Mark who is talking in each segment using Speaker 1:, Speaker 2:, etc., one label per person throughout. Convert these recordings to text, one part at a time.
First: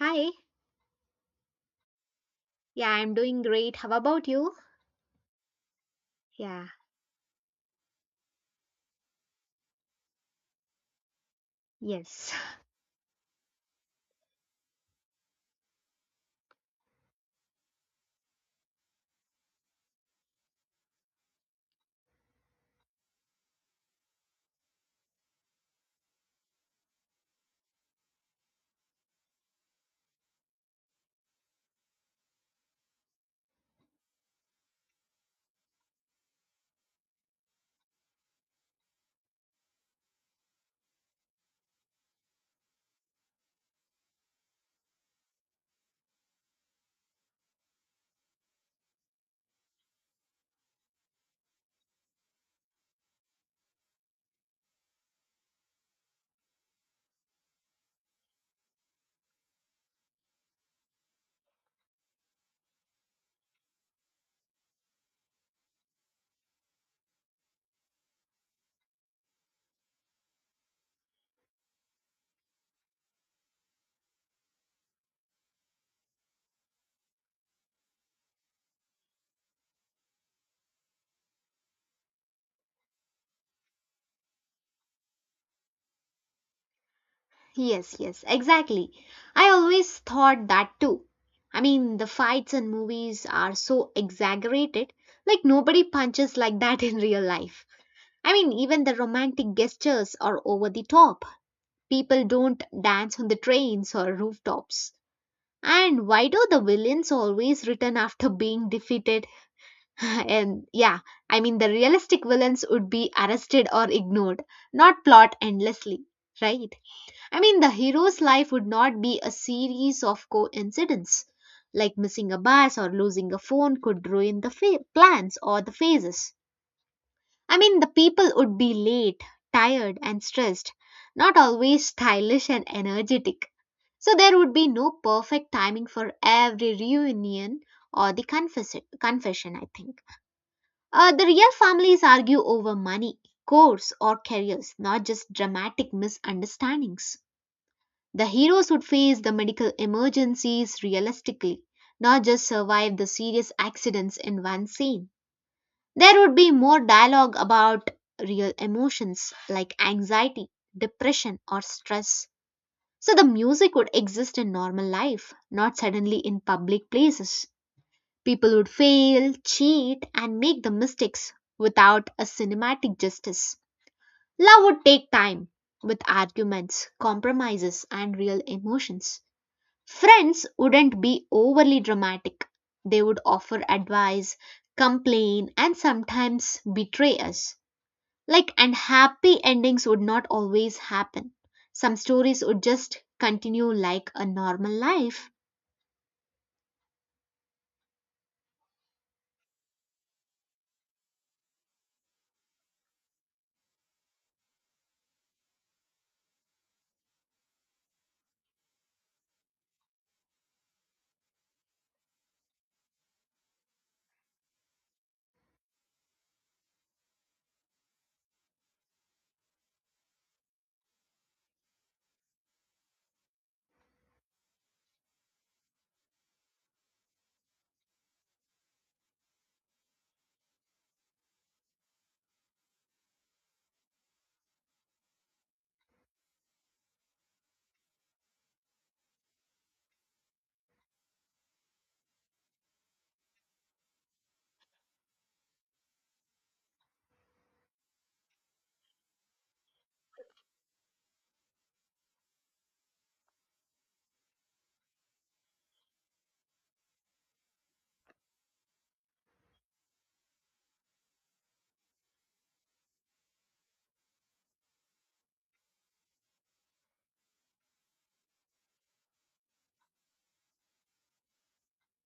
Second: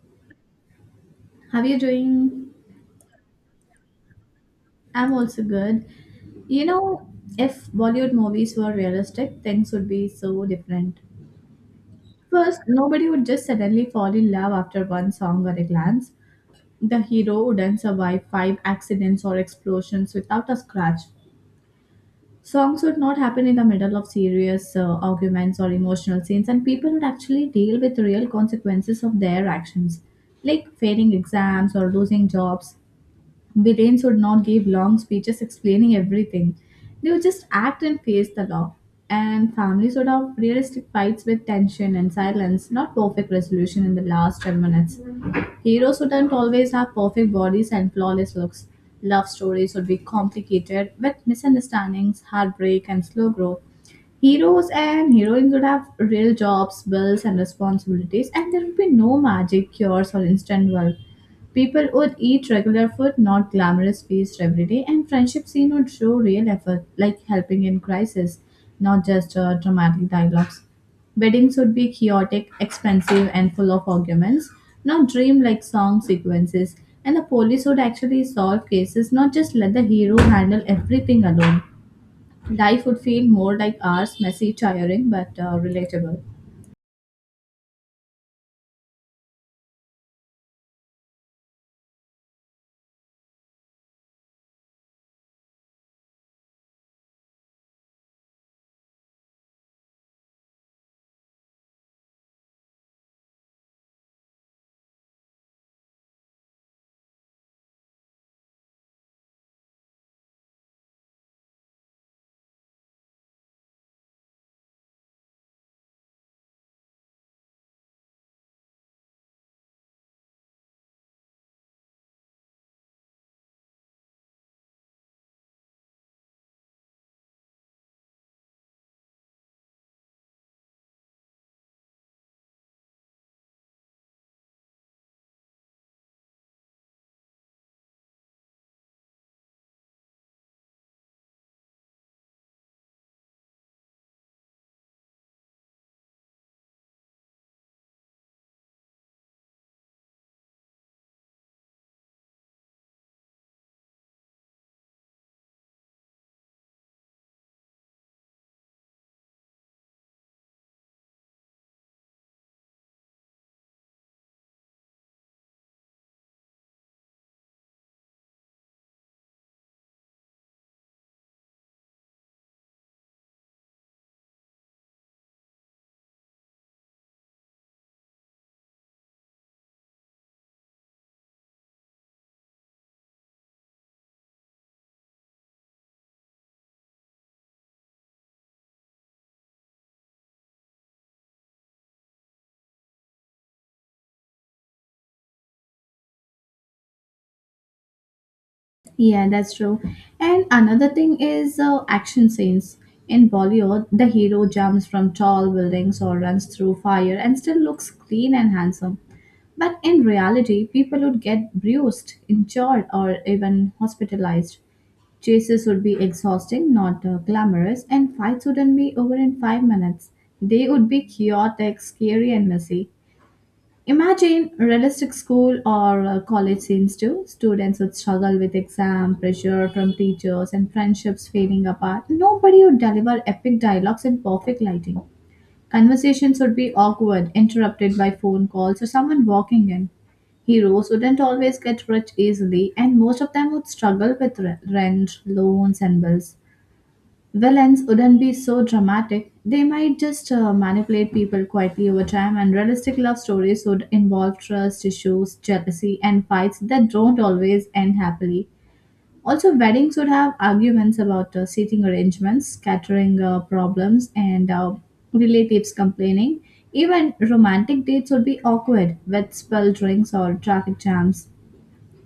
Speaker 1: Hi.
Speaker 2: How are you doing?
Speaker 1: Yeah, I'm doing great. How about you?
Speaker 2: I'm also good. You
Speaker 1: Yeah.
Speaker 2: know, if Bollywood movies were realistic, things would be so different.
Speaker 1: Yes.
Speaker 2: First, nobody would just suddenly fall in love after one song or a glance. The hero wouldn't survive five accidents or explosions without a scratch. Songs would not happen in the middle of serious arguments or emotional scenes, and people would actually deal with real consequences of their actions, like failing exams or losing jobs. Britains would not give long speeches explaining everything. They would just act and face the law. And families would have realistic fights with tension and silence, not perfect resolution in the last 10 minutes. Heroes wouldn't always have perfect bodies and flawless looks. Love stories would be complicated with misunderstandings, heartbreak, and slow growth. Heroes and heroines would have real jobs, bills, and responsibilities, and there would be no magic cures or instant wealth. People would eat regular food, not glamorous feasts every day, and friendship scene would show real effort, like helping in crisis, not just dramatic dialogues. Weddings would be chaotic, expensive, and full of arguments, not dream like song sequences. And the police would actually solve cases, not just let the hero handle everything alone. Life would feel more like ours, messy, tiring, but relatable.
Speaker 1: Yes, yes, exactly. I always thought that too. The fights in movies are so exaggerated. Nobody punches like that in real life. Even the romantic gestures are over the top. People don't dance on the trains or rooftops. And why do the villains always return after being defeated? and yeah, the realistic villains would be arrested or ignored, not plot endlessly, right? The hero's life would not be a series of coincidence, like missing a bus or losing a phone could ruin the plans or the phases. The people would be late, tired, and stressed, not always stylish and energetic. So there would be no perfect timing for every reunion or the confession, I think. The real families argue over money, course, or careers, not just dramatic misunderstandings. The heroes would face the medical emergencies realistically, not just survive the serious accidents in one scene. There would be more dialogue about real emotions like anxiety, depression, or stress. So the music would exist in normal life, not suddenly in public places. People would fail, cheat, and make the mistakes without a cinematic justice. Love would take time with arguments, compromises, and real emotions. Friends wouldn't be overly dramatic. They would offer advice, complain, and sometimes betray us. And happy endings would not always happen. Some stories would just continue like a normal life.
Speaker 2: Yeah, that's true. And another thing is action scenes. In Bollywood, the hero jumps from tall buildings or runs through fire and still looks clean and handsome. But in reality, people would get bruised, injured, or even hospitalized. Chases would be exhausting, not glamorous, and fights wouldn't be over in 5 minutes. They would be chaotic, scary, and messy. Imagine realistic school or college scenes too. Students would struggle with exam pressure from teachers and friendships fading apart. Nobody would deliver epic dialogues and perfect lighting. Conversations would be awkward, interrupted by phone calls or someone walking in. Heroes wouldn't always get rich easily, and most of them would struggle with rent, loans, and bills. Villains wouldn't be so dramatic. They might just manipulate people quietly over time, and realistic love stories would involve trust issues, jealousy, and fights that don't always end happily. Also, weddings would have arguments about seating arrangements, catering problems, and relatives complaining. Even romantic dates would be awkward with spilled drinks or traffic jams.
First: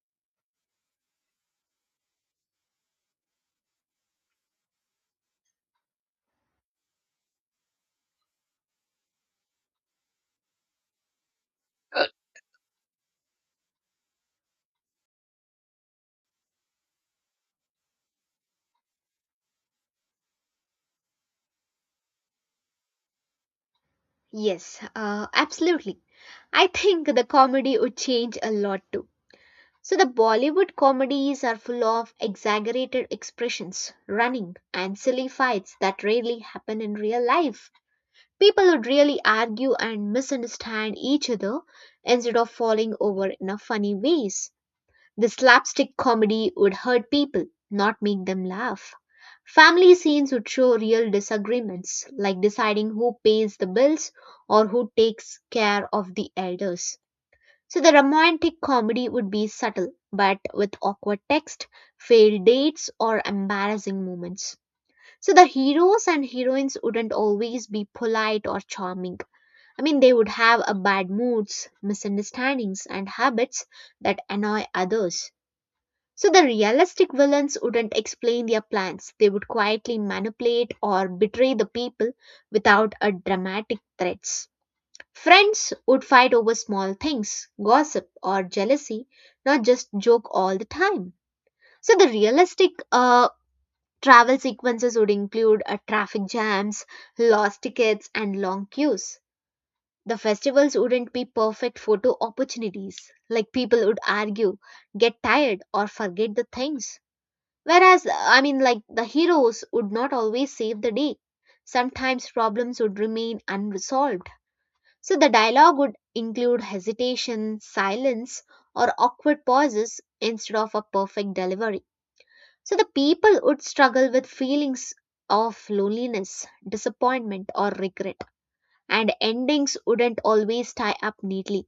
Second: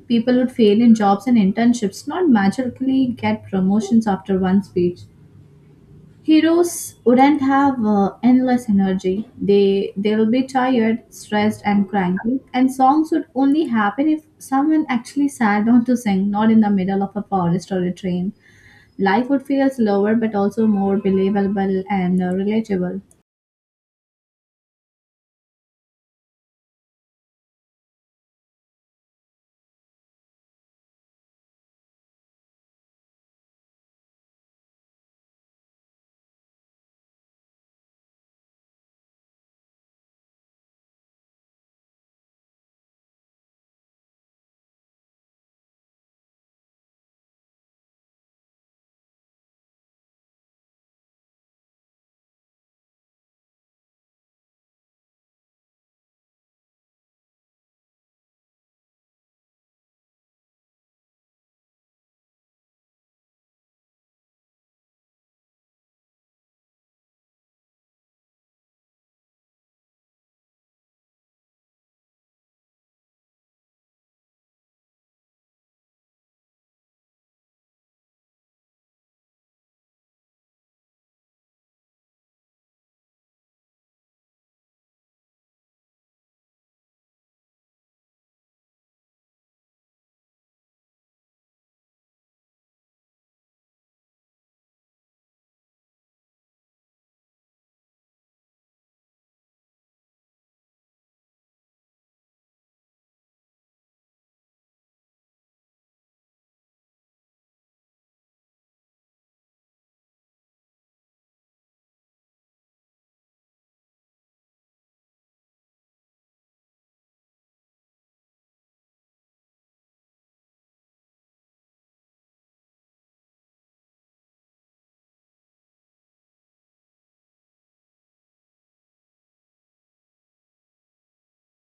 Speaker 2: People would fail in jobs and internships, not magically get promotions after one speech. Heroes wouldn't have endless energy. They'll be tired, stressed, and cranky. And songs would only happen if someone actually sat down to sing, not in the middle of a forest or a train. Life would feel slower, but also more believable and relatable.
Speaker 1: Yes, absolutely. I think the comedy would change a lot too. So the Bollywood comedies are full of exaggerated expressions, running, and silly fights that rarely happen in real life. People would really argue and misunderstand each other instead of falling over in a funny ways. The slapstick comedy would hurt people, not make them laugh. Family scenes would show real disagreements, like deciding who pays the bills or who takes care of the elders. So the romantic comedy would be subtle, but with awkward text, failed dates, or embarrassing moments. So the heroes and heroines wouldn't always be polite or charming. They would have a bad moods, misunderstandings, and habits that annoy others. So the realistic villains wouldn't explain their plans. They would quietly manipulate or betray the people without a dramatic threats. Friends would fight over small things, gossip or jealousy, not just joke all the time. So the realistic travel sequences would include traffic jams, lost tickets and long queues. The festivals wouldn't be perfect photo opportunities. Like people would argue, get tired or forget the things. The heroes would not always save the day. Sometimes problems would remain unresolved. So the dialogue would include hesitation, silence, or awkward pauses instead of a perfect delivery. So the people would struggle with feelings of loneliness, disappointment, or regret. And endings wouldn't always tie up neatly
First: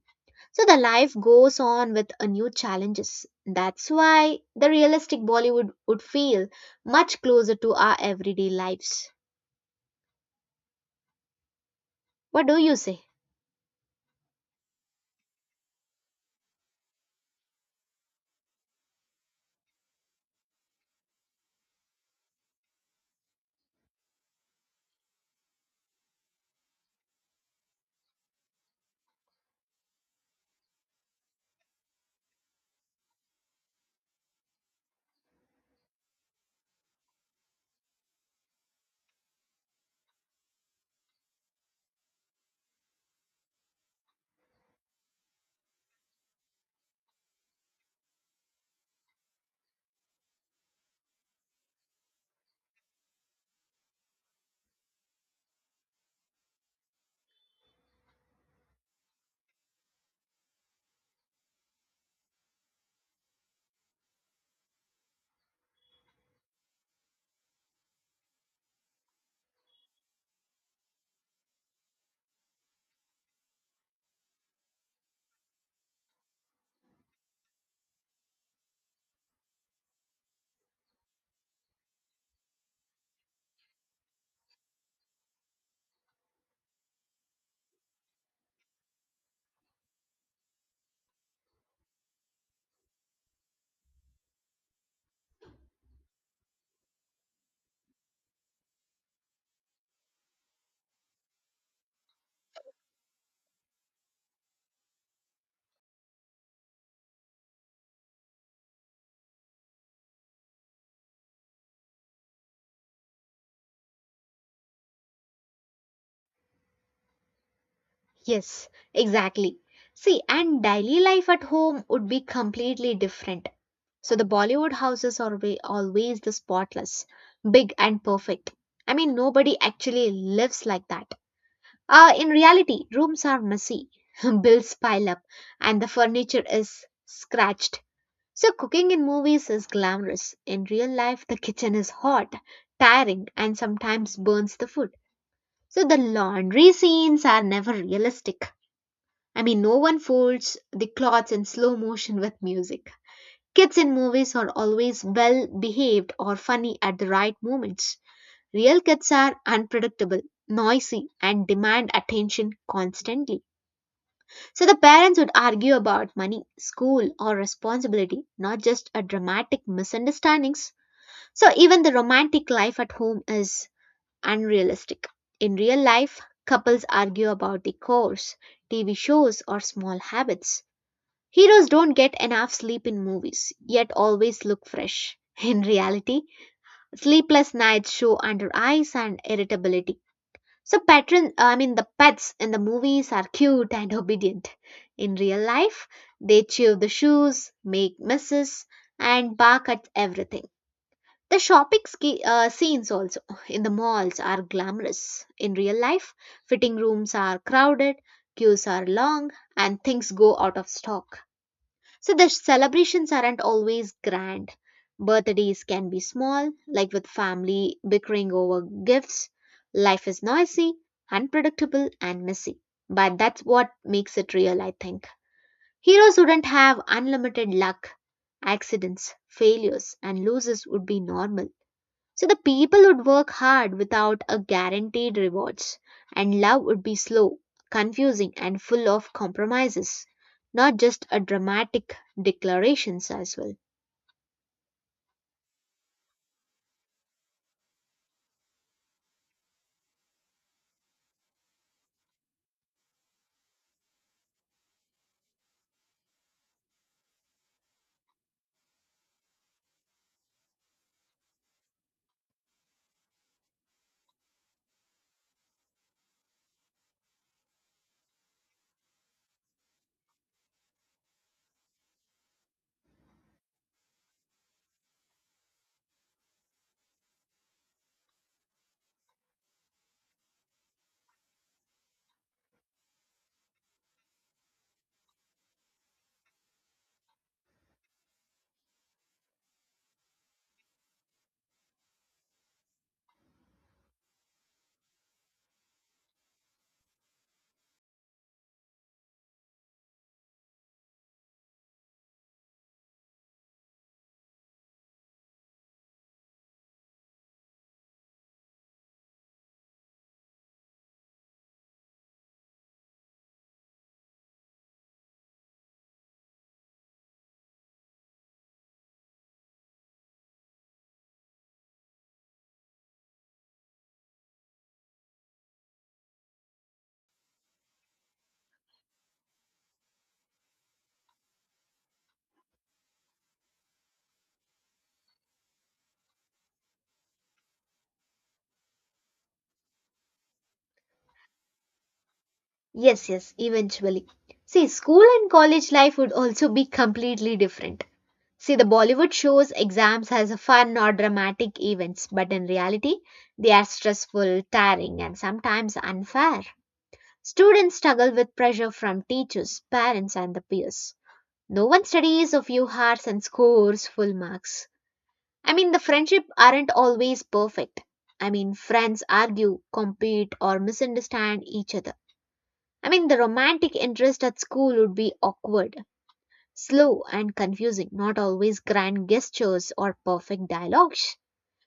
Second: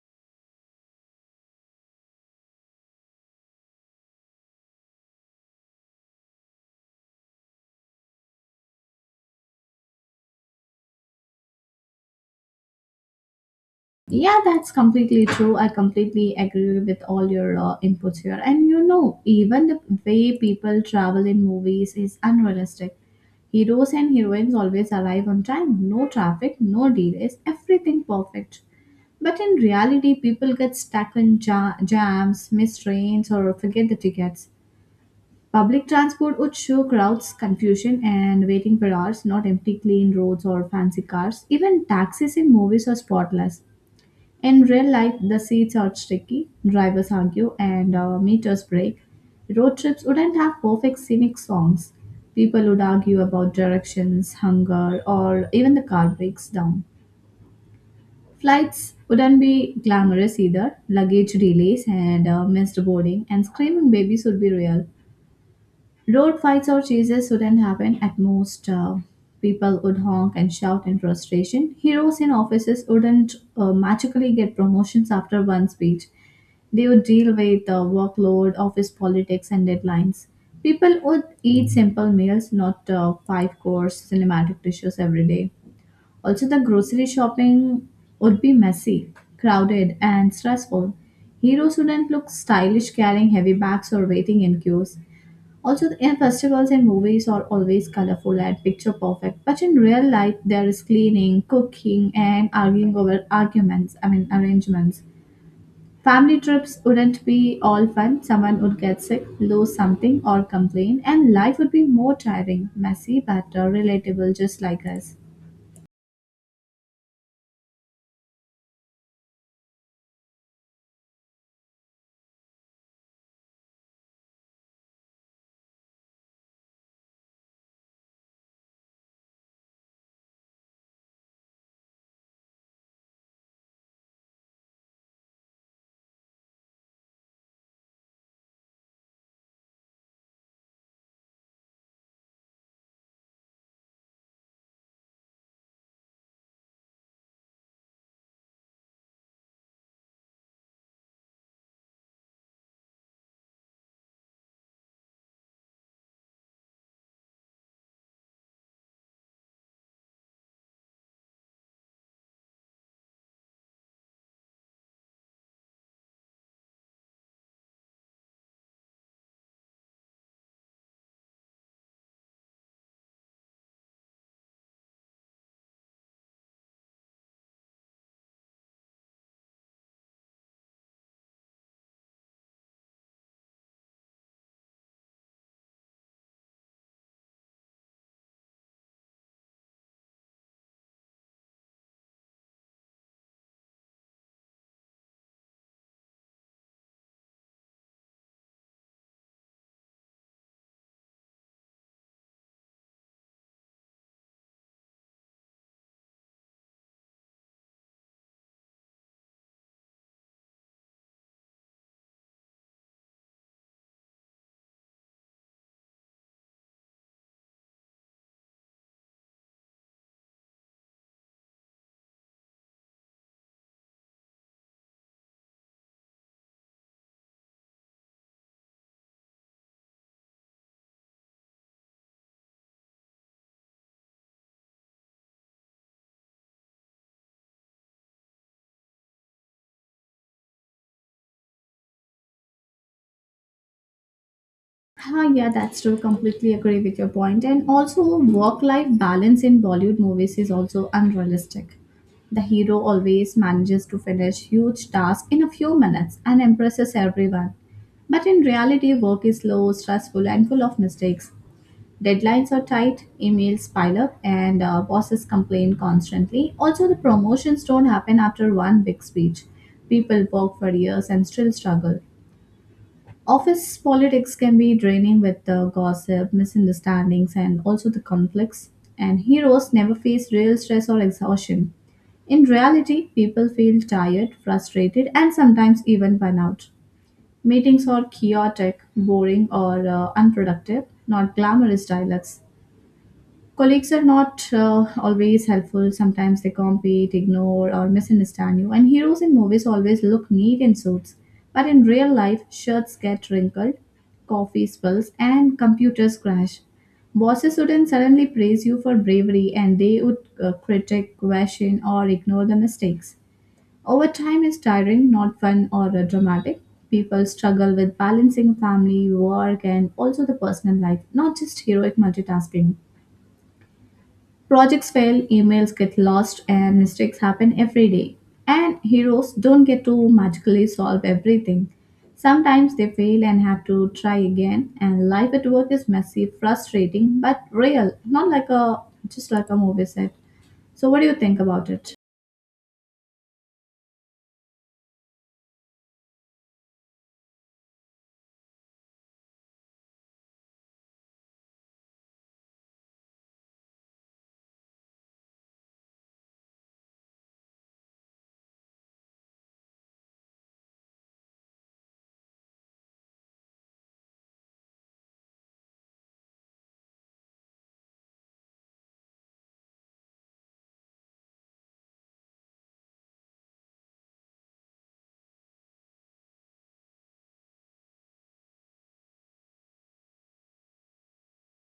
Speaker 1: so the life goes on with a new challenges. That's why the realistic Bollywood would feel much closer to our everyday lives. What do you say?
Speaker 2: Yeah, that's completely true. I completely agree with all your inputs here. And you know, even the way people travel in movies is unrealistic. Heroes and heroines always arrive on time, no traffic, no delays, everything perfect. But in reality, people get stuck in jams, miss trains, or forget the tickets. Public transport would show crowds, confusion, and waiting for hours, not empty, clean roads or fancy cars. Even taxis in movies are spotless in real life, the seats are sticky, drivers argue, and meters break. Road trips wouldn't have perfect scenic songs. People would argue about directions, hunger, or even the car breaks down. Flights wouldn't be glamorous either. Luggage delays and missed boarding and screaming babies would be real. Road fights or chases wouldn't happen. At most, people would honk and shout in frustration. Heroes in offices wouldn't magically get promotions after one speech. They would deal with workload, office politics, and deadlines. People would eat simple meals, not five course cinematic dishes every day. Also, the grocery shopping would be messy, crowded, and stressful. Heroes wouldn't look stylish carrying heavy bags or waiting in queues. Also, the and festivals and movies are always colorful and picture perfect, but in real life, there is cleaning, cooking, and arguing over arguments. I mean, arrangements. Family trips wouldn't be all fun. Someone would get sick, lose something, or complain, and life would be more tiring, messy, but relatable, just like us.
Speaker 1: Yes, exactly. See, and daily life at home would be completely different. So the Bollywood houses are always the spotless, big and perfect. Nobody actually lives like that. In reality, rooms are messy, bills pile up, and the furniture is scratched. So cooking in movies is glamorous. In real life, the kitchen is hot, tiring, and sometimes burns the food. So the laundry scenes are never realistic. No one folds the clothes in slow motion with music. Kids in movies are always well behaved or funny at the right moments. Real kids are unpredictable, noisy, and demand attention constantly. So the parents would argue about money, school, or responsibility, not just a dramatic misunderstandings. So even the romantic life at home is unrealistic. In real life, couples argue about the course, TV shows, or small habits. Heroes don't get enough sleep in movies, yet always look fresh. In reality, sleepless nights show under eyes and irritability. So patron I mean the pets in the movies are cute and obedient. In real life, they chew the shoes, make messes, and bark at everything. The shopping scenes also in the malls are glamorous. In real life, fitting rooms are crowded, queues are long, and things go out of stock. So the celebrations aren't always grand. Birthdays can be small, like with family bickering over gifts. Life is noisy, unpredictable, and messy. But that's what makes it real, I think. Heroes wouldn't have unlimited luck. Accidents, failures, and losses would be normal so the people would work hard without a guaranteed rewards, and love would be slow, confusing, and full of compromises, not just a dramatic declarations as well.
Speaker 2: Ah, yeah, that's true. Completely agree with your point. And also, work-life balance in Bollywood movies is also unrealistic. The hero always manages to finish huge tasks in a few minutes and impresses everyone. But in reality, work is slow, stressful, and full of mistakes. Deadlines are tight, emails pile up, and bosses complain constantly. Also, the promotions don't happen after one big speech. People work for years and still struggle. Office politics can be draining with the gossip, misunderstandings, and also the conflicts. And heroes never face real stress or exhaustion. In reality, people feel tired, frustrated, and sometimes even burnout. Meetings are chaotic, boring, or unproductive, not glamorous dialogues. Colleagues are not always helpful. Sometimes they compete, ignore, or misunderstand you. And heroes in movies always look neat in suits. But in real life, shirts get wrinkled, coffee spills, and computers crash. Bosses wouldn't suddenly praise you for bravery and they would critique, question, or ignore the mistakes. Overtime is tiring, not fun or dramatic. People struggle with balancing family, work, and also the personal life, not just heroic multitasking. Projects fail, emails get lost, and mistakes happen every day. And heroes don't get to magically solve everything. Sometimes they fail and have to try again, and life at work is messy, frustrating, but real, not like a just like a movie set. So what do you think about it?
Speaker 1: Yes, yes, eventually. See, school and college life would also be completely different. See, the Bollywood shows exams as a fun or dramatic events, but in reality, they are stressful, tiring, and sometimes unfair. Students struggle with pressure from teachers, parents, and the peers. No one studies of few hearts and scores full marks. The friendship aren't always perfect. Friends argue, compete, or misunderstand each other. The romantic interest at school would be awkward, slow, and confusing, not always grand gestures or perfect dialogues.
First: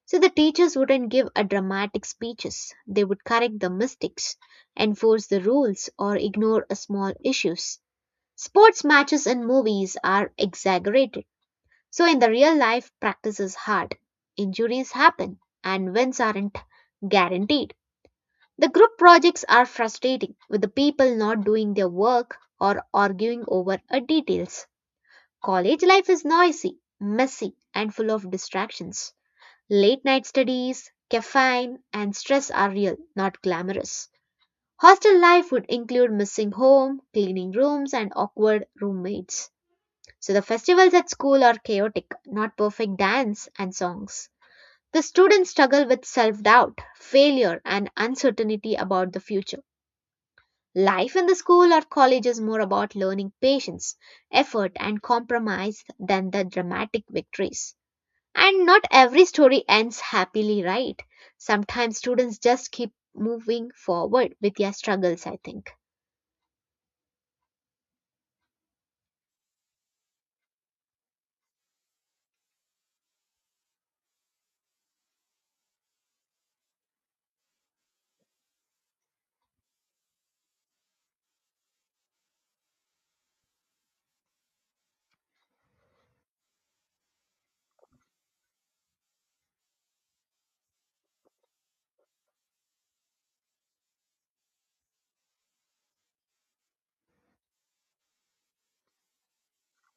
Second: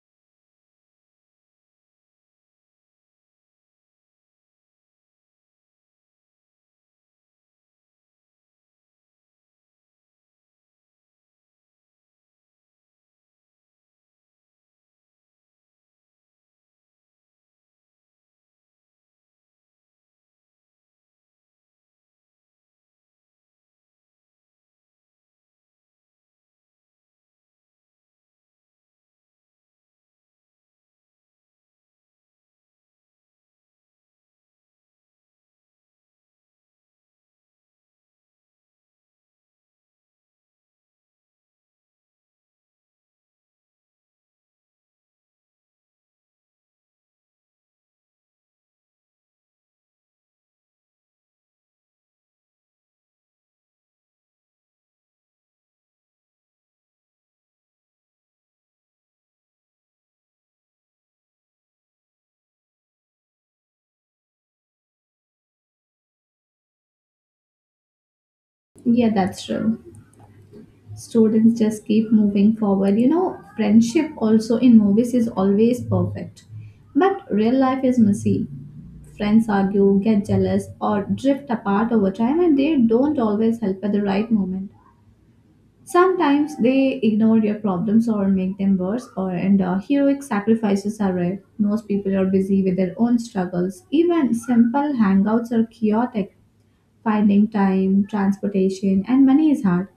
Speaker 1: So the teachers wouldn't give a dramatic speeches. They would correct the mistakes, enforce the rules, or ignore a small issues. Sports matches and movies are exaggerated so, in the real life, practice is hard, injuries happen, and wins aren't guaranteed. The group projects are frustrating, with the people not doing their work or arguing over a details. College life is noisy, messy, and full of distractions. Late night studies, caffeine, and stress are real, not glamorous. Hostel life would include missing home, cleaning rooms, and awkward roommates. So the festivals at school are chaotic, not perfect dance and songs. The students struggle with self doubt, failure, and uncertainty about the future. Life in the school or college is more about learning patience, effort, and compromise than the dramatic victories. And not every story ends happily, right? Sometimes students just keep moving forward with their struggles, I think.
Speaker 2: Yeah, that's true. Students just keep moving forward. You know, friendship also in movies is always perfect, but real life is messy. Friends argue, get jealous, or drift apart over time, and they don't always help at the right moment. Sometimes they ignore your problems or make them worse, or and heroic sacrifices are rare. Most people are busy with their own struggles. Even simple hangouts are chaotic. Finding time, transportation, and money is hard.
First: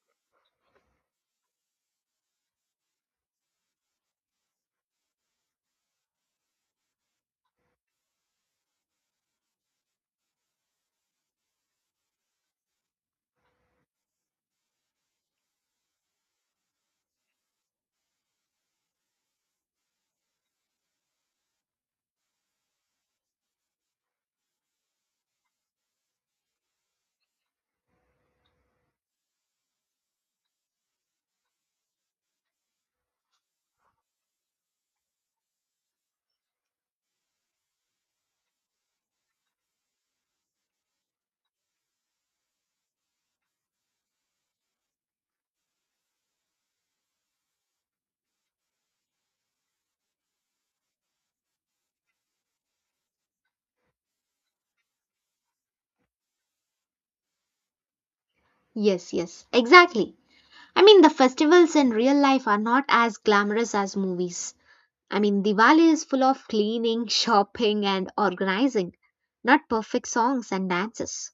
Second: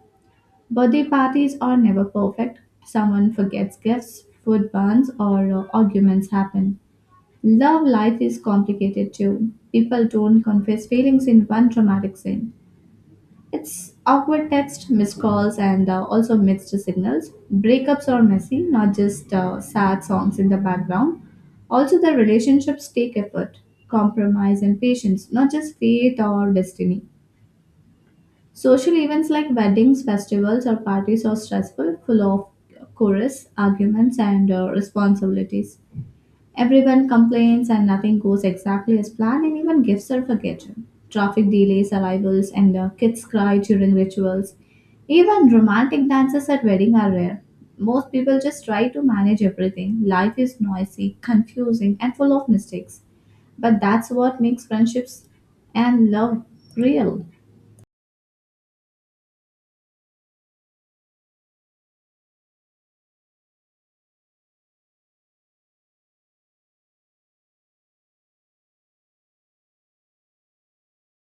Speaker 2: Birthday parties are never perfect. Someone forgets gifts, food burns, or arguments happen. Love life is complicated too. People don't confess feelings in one dramatic scene. It's awkward text, missed calls, and also mixed signals. Breakups are messy, not just sad songs in the background. Also, the relationships take effort, compromise, and patience, not just fate or destiny. Social events like weddings, festivals, or parties are stressful, full of chorus, arguments, and responsibilities. Everyone complains and nothing goes exactly as planned, and even gifts are forgotten. Traffic delays, arrivals, and kids cry during rituals. Even romantic dances at wedding are rare. Most people just try to manage everything. Life is noisy, confusing, and full of mistakes. But that's what makes friendships and love real.
Speaker 1: Yes, yes, exactly. The festivals in real life are not as glamorous as movies. Diwali is full of cleaning, shopping, and organizing, not perfect songs and dances.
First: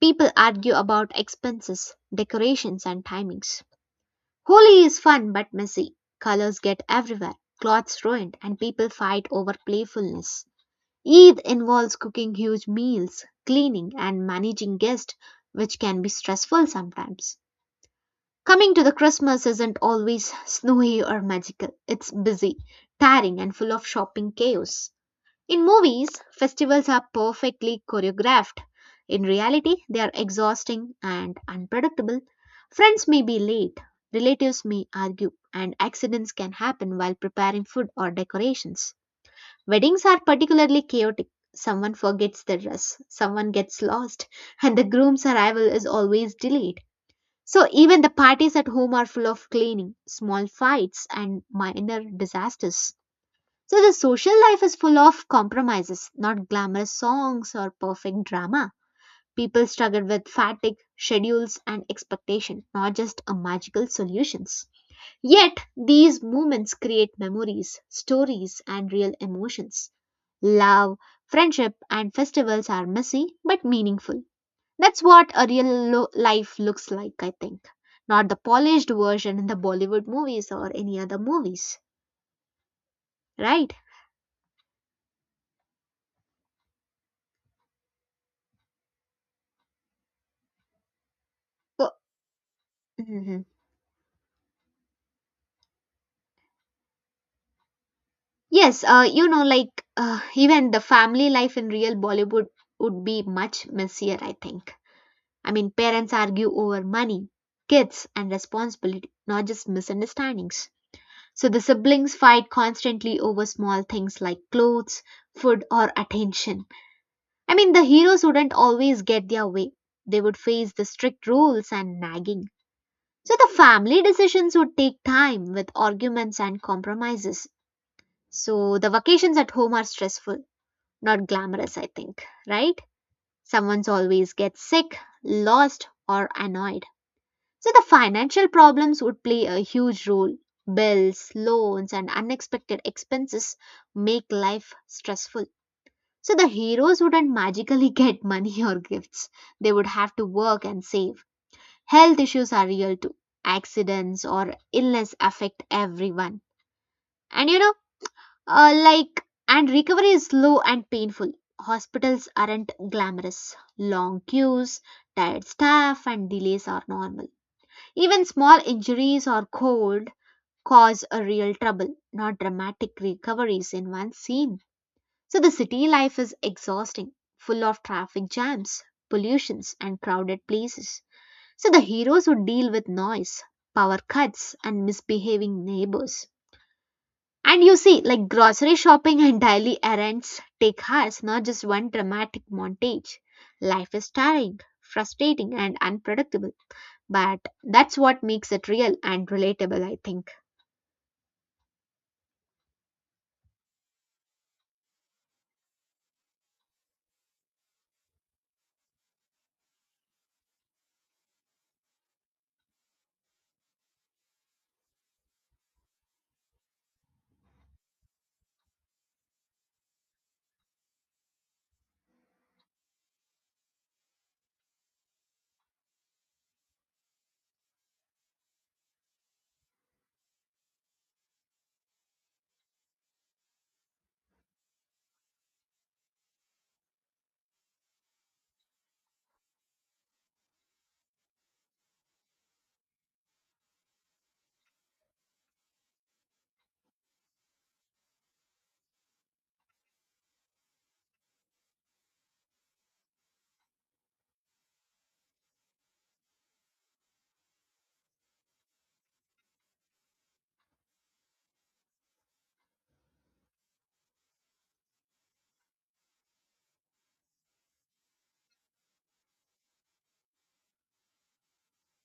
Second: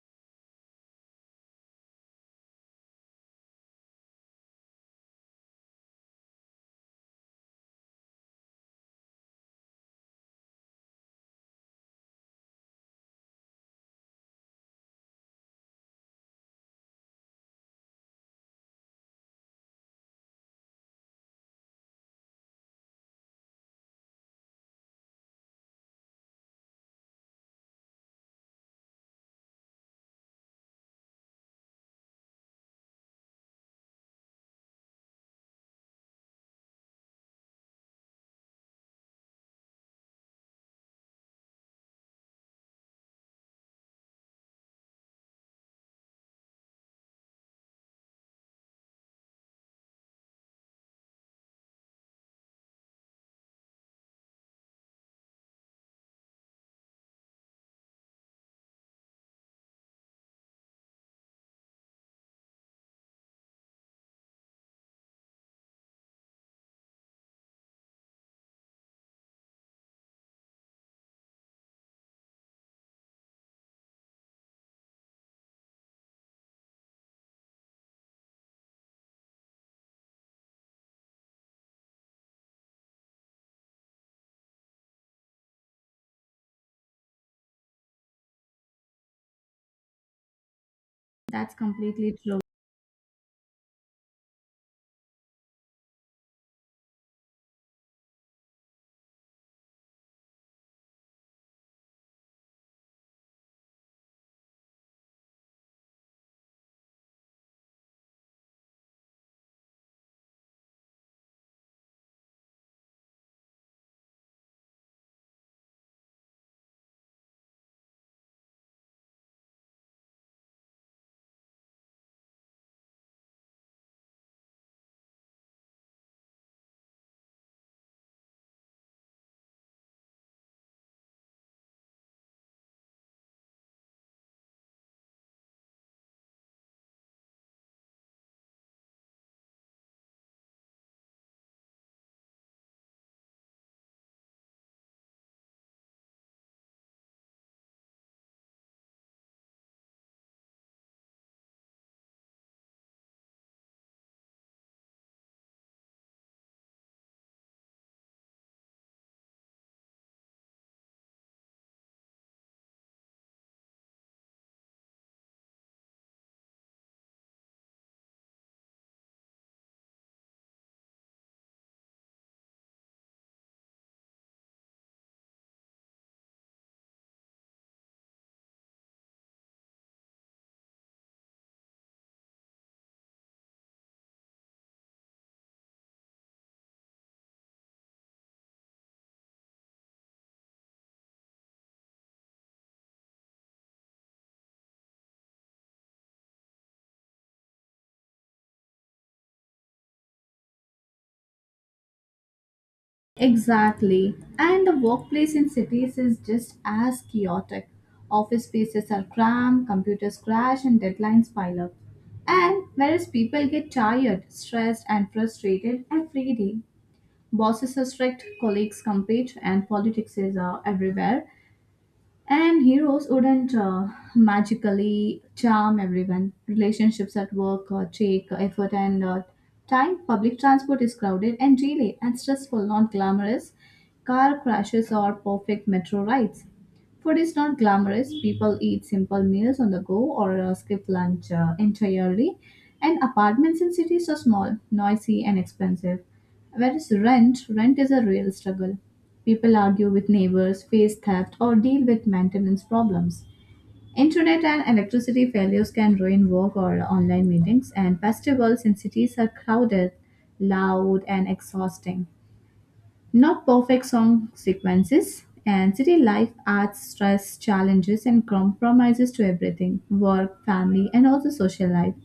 Speaker 1: People argue about expenses, decorations, and timings. Holi is fun but messy. Colors get everywhere, clothes ruined, and people fight over playfulness. Eid involves cooking huge meals, cleaning, and managing guests, which can be stressful sometimes. Coming to the Christmas isn't always snowy or magical. It's busy, tiring, and full of shopping chaos. In movies, festivals are perfectly choreographed. In reality, they are exhausting and unpredictable. Friends may be late, relatives may argue, and accidents can happen while preparing food or decorations. Weddings are particularly chaotic. Someone forgets their dress, someone gets lost, and the groom's arrival is always delayed. So even the parties at home are full of cleaning, small fights, and minor disasters. So the social life is full of compromises, not glamorous songs or perfect drama. People struggle with fatigue, schedules, and expectation, not just a magical solutions. Yet, these moments create memories, stories, and real emotions. Love, friendship, and festivals are messy but meaningful. That's what a real life looks like, I think. Not the polished version in the Bollywood movies or any other movies, right?
Speaker 2: That's
Speaker 1: So,
Speaker 2: completely true.
Speaker 1: Yes, even the family life in real Bollywood would be much messier, I think. Parents argue over money, kids, and responsibility, not just misunderstandings. So the siblings fight constantly over small things like clothes, food, or attention. The heroes wouldn't always get their way, they would face the strict rules and nagging. So the family decisions would take time with arguments and compromises. So the vacations at home are stressful not glamorous, I think, right? Someone's always gets sick, lost, or annoyed. So the financial problems would play a huge role. Bills, loans, and unexpected expenses make life stressful. So the heroes wouldn't magically get money or gifts. They would have to work and save. Health issues are real too. Accidents or illness affect everyone. And you know, and recovery is slow and painful. Hospitals aren't glamorous. Long queues, tired staff, and delays are normal. Even small injuries or cold cause a real trouble, not dramatic recoveries in one scene. So the city life is exhausting, full of traffic jams, pollutions, and crowded places. So the heroes would deal with noise, power cuts, and misbehaving neighbors. And you see, like grocery shopping and daily errands take hours, not just one dramatic montage. Life is tiring, frustrating, and unpredictable. But that's what makes it real and relatable, I think.
Speaker 2: Exactly. And the workplace in cities is just as chaotic. Office spaces are cramped, computers crash, and deadlines pile up. And whereas people get tired, stressed, and frustrated every day, bosses are strict, colleagues compete, and politics is everywhere. And heroes wouldn't magically charm everyone. Relationships at work take effort and time. Public transport is crowded and delayed and stressful, not glamorous. Car crashes or perfect metro rides. Food is not glamorous. People eat simple meals on the go or skip lunch entirely. And apartments in cities are small, noisy, and expensive. Whereas rent is a real struggle. People argue with neighbors, face theft, or deal with maintenance problems. Internet and electricity failures can ruin work or online meetings, and festivals in cities are crowded, loud, and exhausting. Not perfect song sequences, and city life adds stress, challenges, and compromises to everything work, family, and also social life.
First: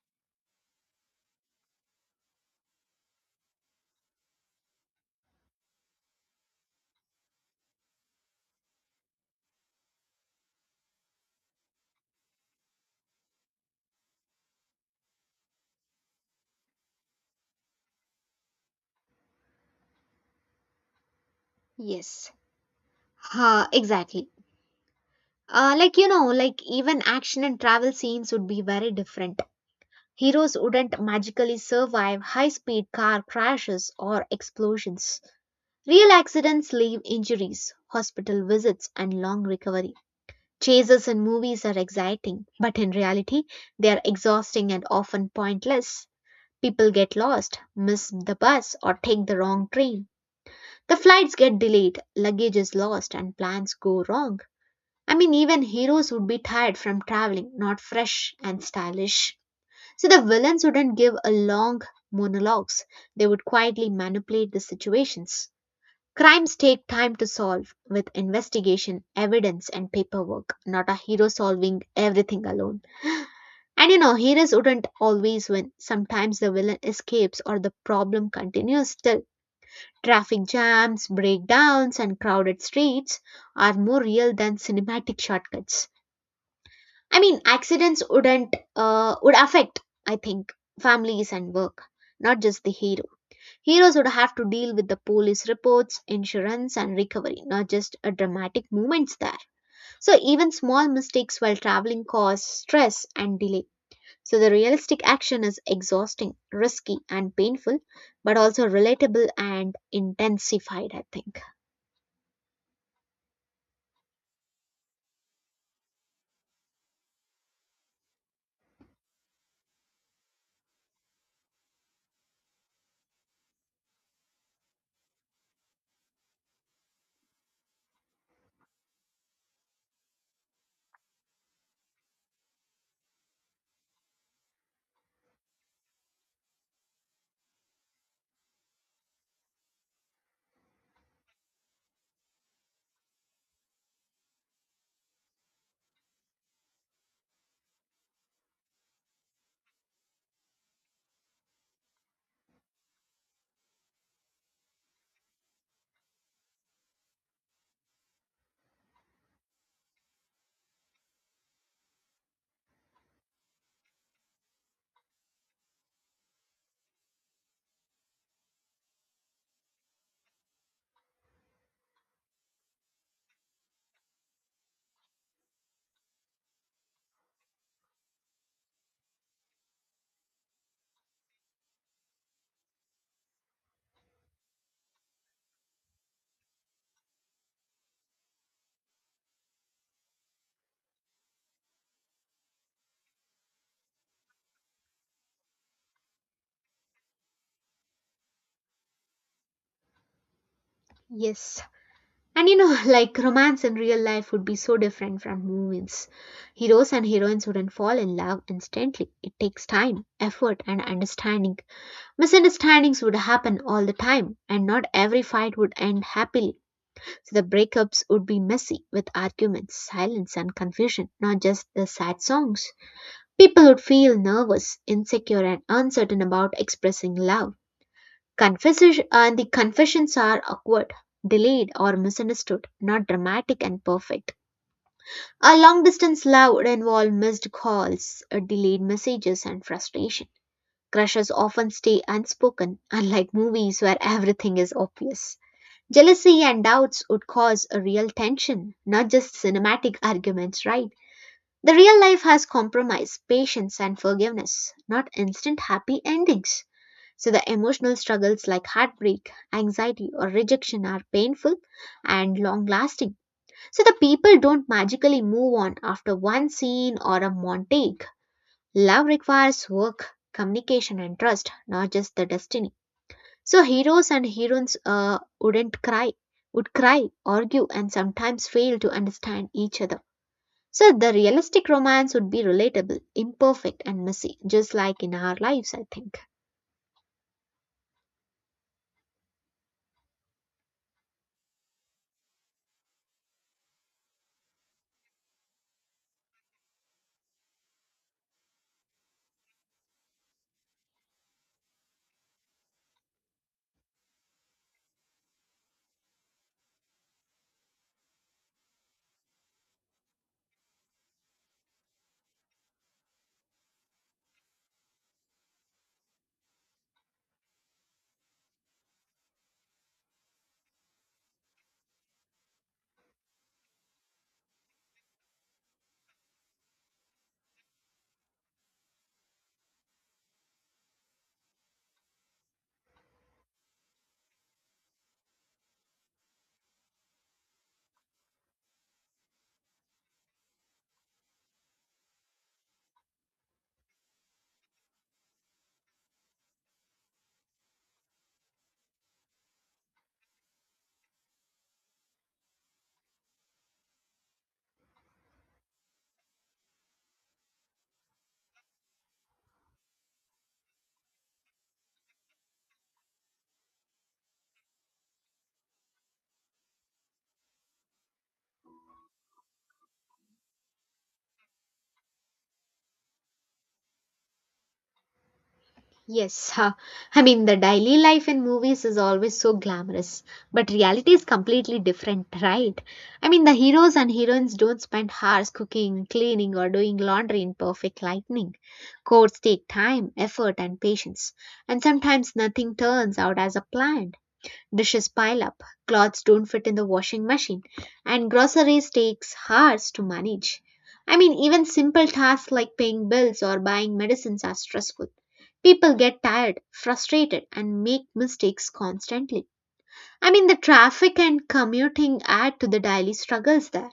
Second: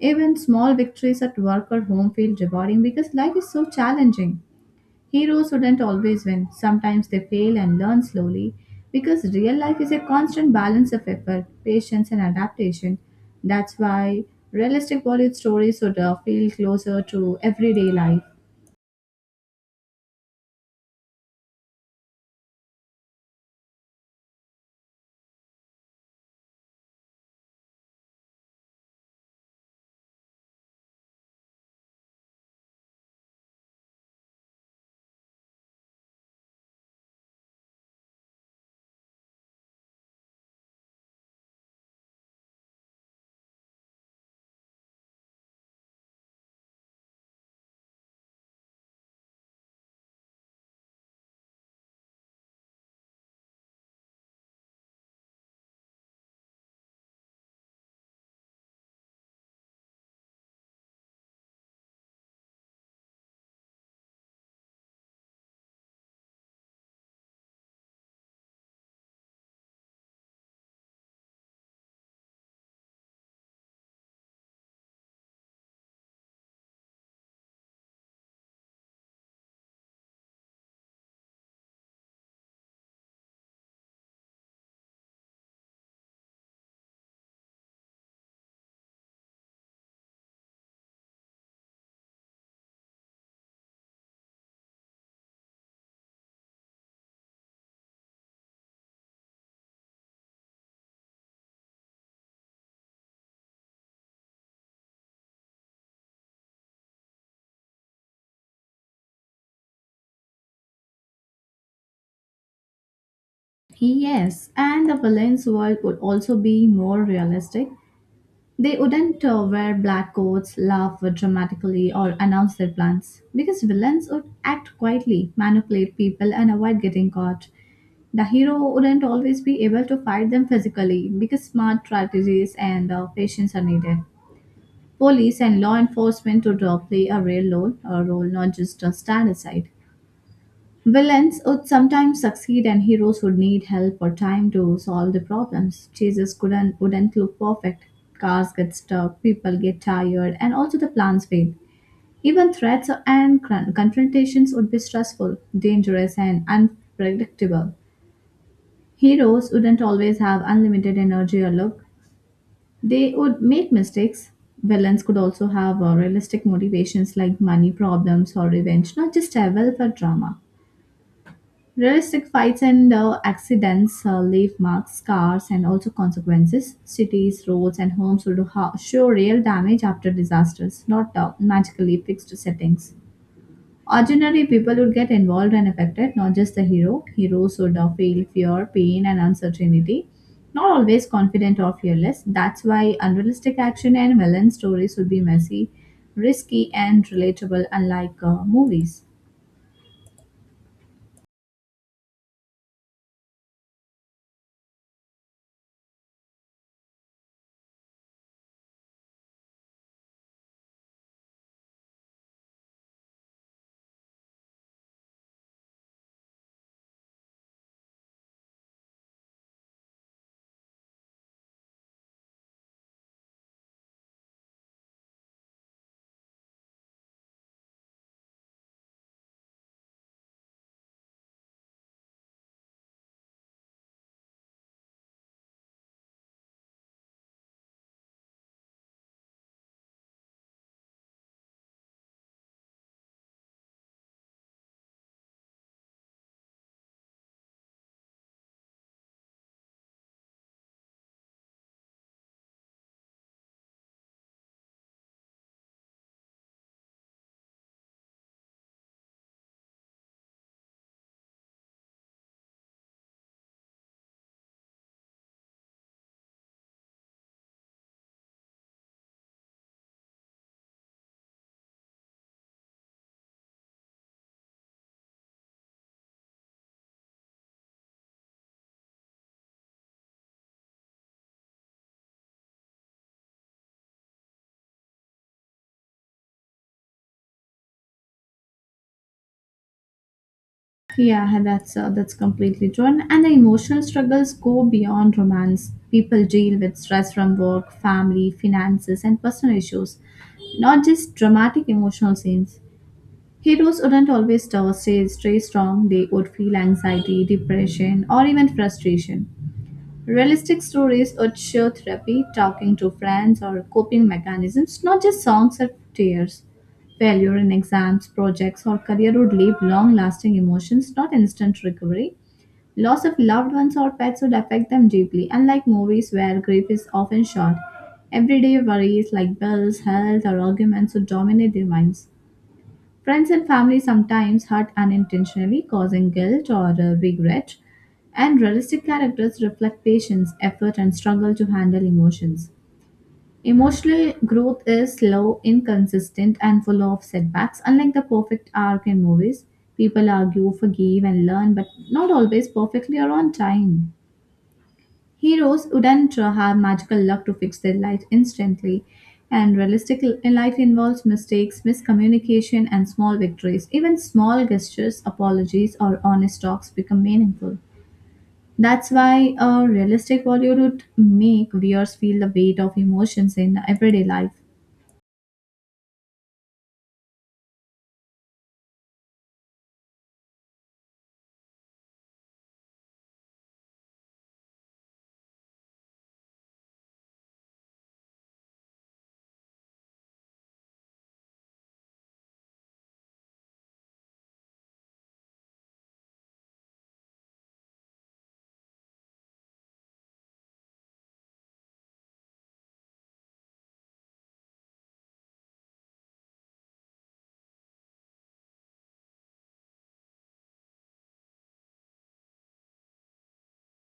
Speaker 2: Even small victories at work or home feel rewarding because life is so challenging. Heroes wouldn't always win. Sometimes they fail and learn slowly because real life is a constant balance of effort, patience, and adaptation. That's why realistic Bollywood stories would feel closer to everyday life.
Speaker 1: Yes, exactly. Like even action and travel scenes would be very different. Heroes wouldn't magically survive high speed car crashes or explosions. Real accidents leave injuries, hospital visits, and long recovery. Chases in movies are exciting, but in reality, they are exhausting and often pointless. People get lost, miss the bus, or take the wrong train. The flights get delayed, luggage is lost, and plans go wrong. I mean, even heroes would be tired from traveling, not fresh and stylish. So the villains wouldn't give a long monologues, they would quietly manipulate the situations. Crimes take time to solve, with investigation, evidence, and paperwork, not a hero solving everything alone. And heroes wouldn't always win. Sometimes the villain escapes or the problem continues still. Traffic jams, breakdowns, and crowded streets are more real than cinematic shortcuts. I mean, accidents wouldn't, would affect, I think, families and work, not just the hero. Heroes would have to deal with the police reports, insurance, and recovery, not just a dramatic moments there. So even small mistakes while traveling cause stress and delay. So the realistic action is exhausting, risky, and painful, but also relatable and intensified, I think.
Speaker 2: Yes, and the villain's world would also be more realistic. They wouldn't wear black coats, laugh dramatically, or announce their plans because villains would act quietly, manipulate people, and avoid getting caught. The hero wouldn't always be able to fight them physically because smart strategies and patience are needed. Police and law enforcement would play a real role, a role not just stand aside. Villains would sometimes succeed and heroes would need help or time to solve the problems. Chases couldn't wouldn't look perfect. Cars get stuck, people get tired, and also the plans fail. Even threats and confrontations would be stressful, dangerous, and unpredictable. Heroes wouldn't always have unlimited energy or luck. They would make mistakes. Villains could also have realistic motivations like money problems or revenge, not just a welfare drama. Realistic fights and accidents leave marks, scars, and also consequences. Cities, roads, and homes would show real damage after disasters, not magically fixed settings. Ordinary people would get involved and affected, not just the hero. Heroes would feel fear, pain, and uncertainty. Not always confident or fearless. That's why unrealistic action and villain stories would be messy, risky, and relatable, unlike movies.
Speaker 1: Yes. And like romance in real life would be so different from movies. Heroes and heroines wouldn't fall in love instantly. It takes time, effort, and understanding. Misunderstandings would happen all the time, and not every fight would end happily. So the breakups would be messy with arguments, silence, and confusion, not just the sad songs. People would feel nervous, insecure, and uncertain about expressing love. Confessions and the confessions are awkward, delayed, or misunderstood, not dramatic and perfect. A long distance love would involve missed calls, delayed messages, and frustration. Crushes often stay unspoken, unlike movies where everything is obvious. Jealousy and doubts would cause a real tension, not just cinematic arguments, right? The real life has compromise, patience, and forgiveness, not instant happy endings. So the emotional struggles like heartbreak, anxiety, or rejection are painful and long lasting. So the people don't magically move on after one scene or a montage. Love requires work, communication, and trust, not just the destiny. So heroes and heroines wouldn't cry, would cry, argue, and sometimes fail to understand each other. So the realistic romance would be relatable, imperfect, and messy, just like in our lives, I think.
Speaker 2: Yeah, that's completely true. And the emotional struggles go beyond romance. People deal with stress from work, family, finances, and personal issues, not just dramatic emotional scenes. Heroes wouldn't always stay strong. They would feel anxiety, depression, or even frustration. Realistic stories urge show therapy, talking to friends, or coping mechanisms, not just songs or tears. Failure in exams, projects, or career would leave long lasting emotions, not instant recovery. Loss of loved ones or pets would affect them deeply, unlike movies where grief is often short. Everyday worries like bills, health, or arguments would dominate their minds. Friends and family sometimes hurt unintentionally, causing guilt or regret. And realistic characters reflect patience, effort, and struggle to handle emotions. Emotional growth is slow, inconsistent, and full of setbacks. Unlike the perfect arc in movies, people argue, forgive, and learn, but not always perfectly or on time. Heroes wouldn't have magical luck to fix their life instantly, and realistic life involves mistakes, miscommunication, and small victories. Even small gestures, apologies, or honest talks become meaningful. That's why a realistic Bollywood would make viewers feel the weight of emotions in everyday life.
Speaker 1: Yes, huh. I mean, the daily life in movies is always so glamorous, but reality is completely different, right? I mean, the heroes and heroines don't spend hours cooking, cleaning, or doing laundry in perfect lighting. Courts take time, effort, and patience, and sometimes nothing turns out as a planned. Dishes pile up, clothes don't fit in the washing machine, and groceries takes hours to manage. I mean, even simple tasks like paying bills or buying medicines are stressful. People get tired, frustrated, and make mistakes constantly. I mean, the traffic and commuting add to the daily struggles there.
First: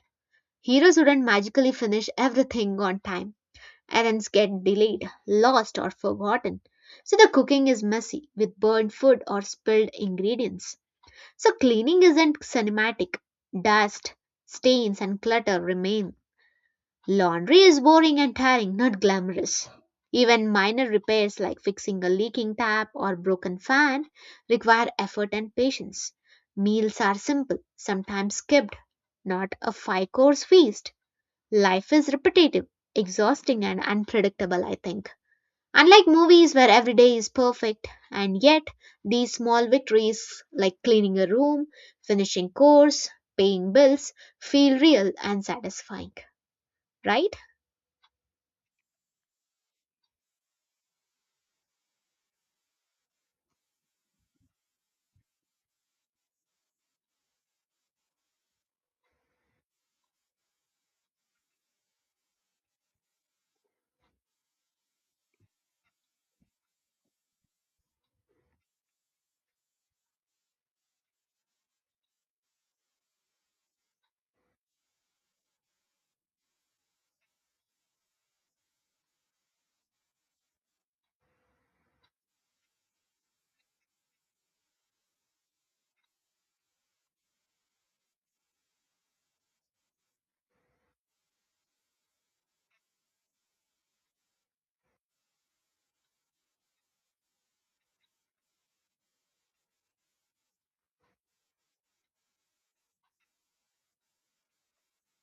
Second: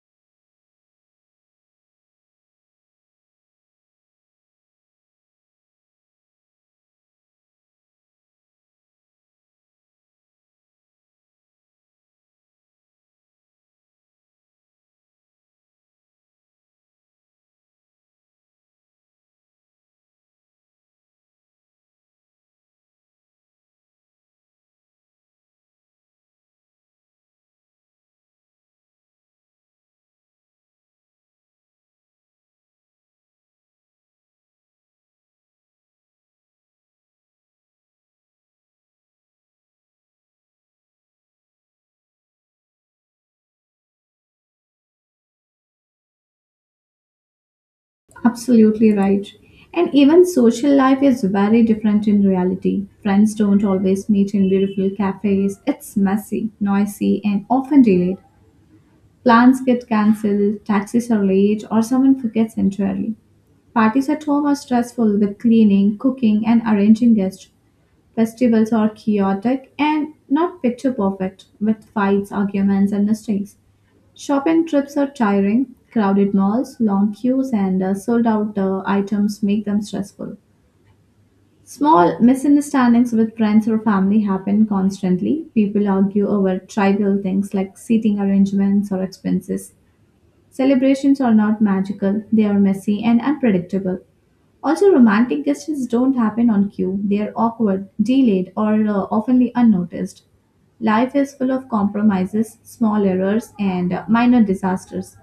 Speaker 1: Heroes wouldn't magically finish everything on time errands get delayed, lost, or forgotten. So the cooking is messy with burnt food or spilled ingredients. So cleaning isn't cinematic. Dust, stains, and clutter remain. Laundry is boring and tiring, not glamorous. Even minor repairs like fixing a leaking tap or broken fan require effort and patience. Meals are simple, sometimes skipped, not a five course feast. Life is repetitive, exhausting, and unpredictable, I think. Unlike movies where every day is perfect, and yet these small victories, like cleaning a room, finishing course, paying bills, feel real and satisfying, right?
Speaker 2: Absolutely right. And even social life is very different in reality. Friends don't always meet in beautiful cafes. It's messy, noisy, and often delayed. Plans get cancelled, taxis are late, or someone forgets entirely. Parties at home are stressful with cleaning, cooking, and arranging guests. Festivals are chaotic and not picture perfect with fights, arguments, and mistakes. Shopping trips are tiring. Crowded malls, long queues, and sold out items make them stressful. Small misunderstandings with friends or family happen constantly. People argue over trivial things like seating arrangements or expenses. Celebrations are not magical, they are messy and unpredictable. Also, romantic gestures don't happen on cue, they are awkward, delayed, or oftenly unnoticed. Life is full of compromises, small errors, and minor disasters.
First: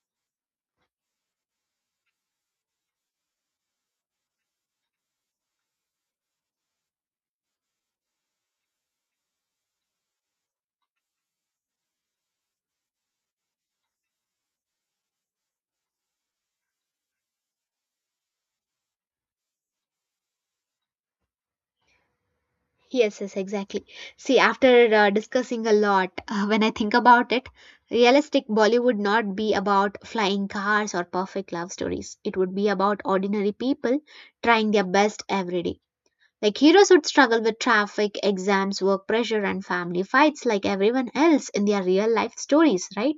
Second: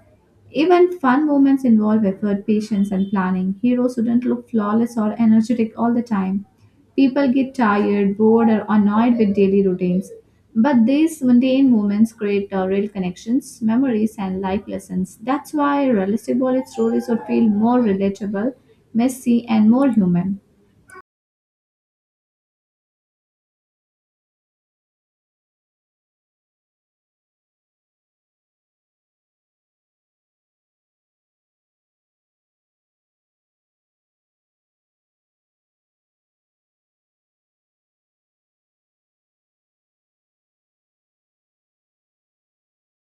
Speaker 2: Even fun moments involve effort, patience, and planning. Heroes shouldn't look flawless or energetic all the time. People get tired, bored, or annoyed with daily routines. But these mundane moments create real connections, memories, and life lessons. That's why realistic Bollywood stories would feel more relatable, messy, and more human.
Speaker 1: Yes, yes, exactly. See, after discussing a lot, when I think about it, realistic Bollywood not be about flying cars or perfect love stories. It would be about ordinary people trying their best every day. Like heroes would struggle with traffic, exams, work pressure, and family fights like everyone else in their real life stories, right?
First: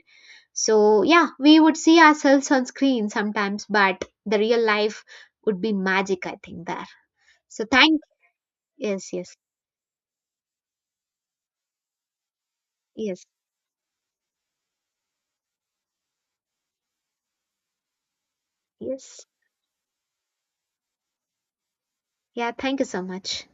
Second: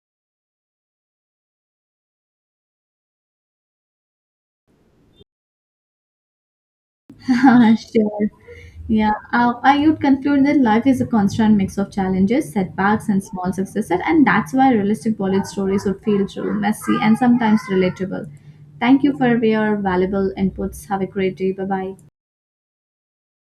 Speaker 1: So, yeah, we would see ourselves on screen sometimes, but the real life would be magic, I think, there. So, thank
Speaker 2: Sure.
Speaker 1: yes,
Speaker 2: Yeah,
Speaker 1: yes,
Speaker 2: I would conclude that life is a constant mix of challenges, setbacks, and
Speaker 1: yes,
Speaker 2: small successes, and that's why realistic Bollywood stories would feel true, messy, and sometimes relatable. Thank you
Speaker 1: yes.
Speaker 2: for your valuable inputs. Have a great day. Bye bye.
Speaker 1: Yeah, thank you so much.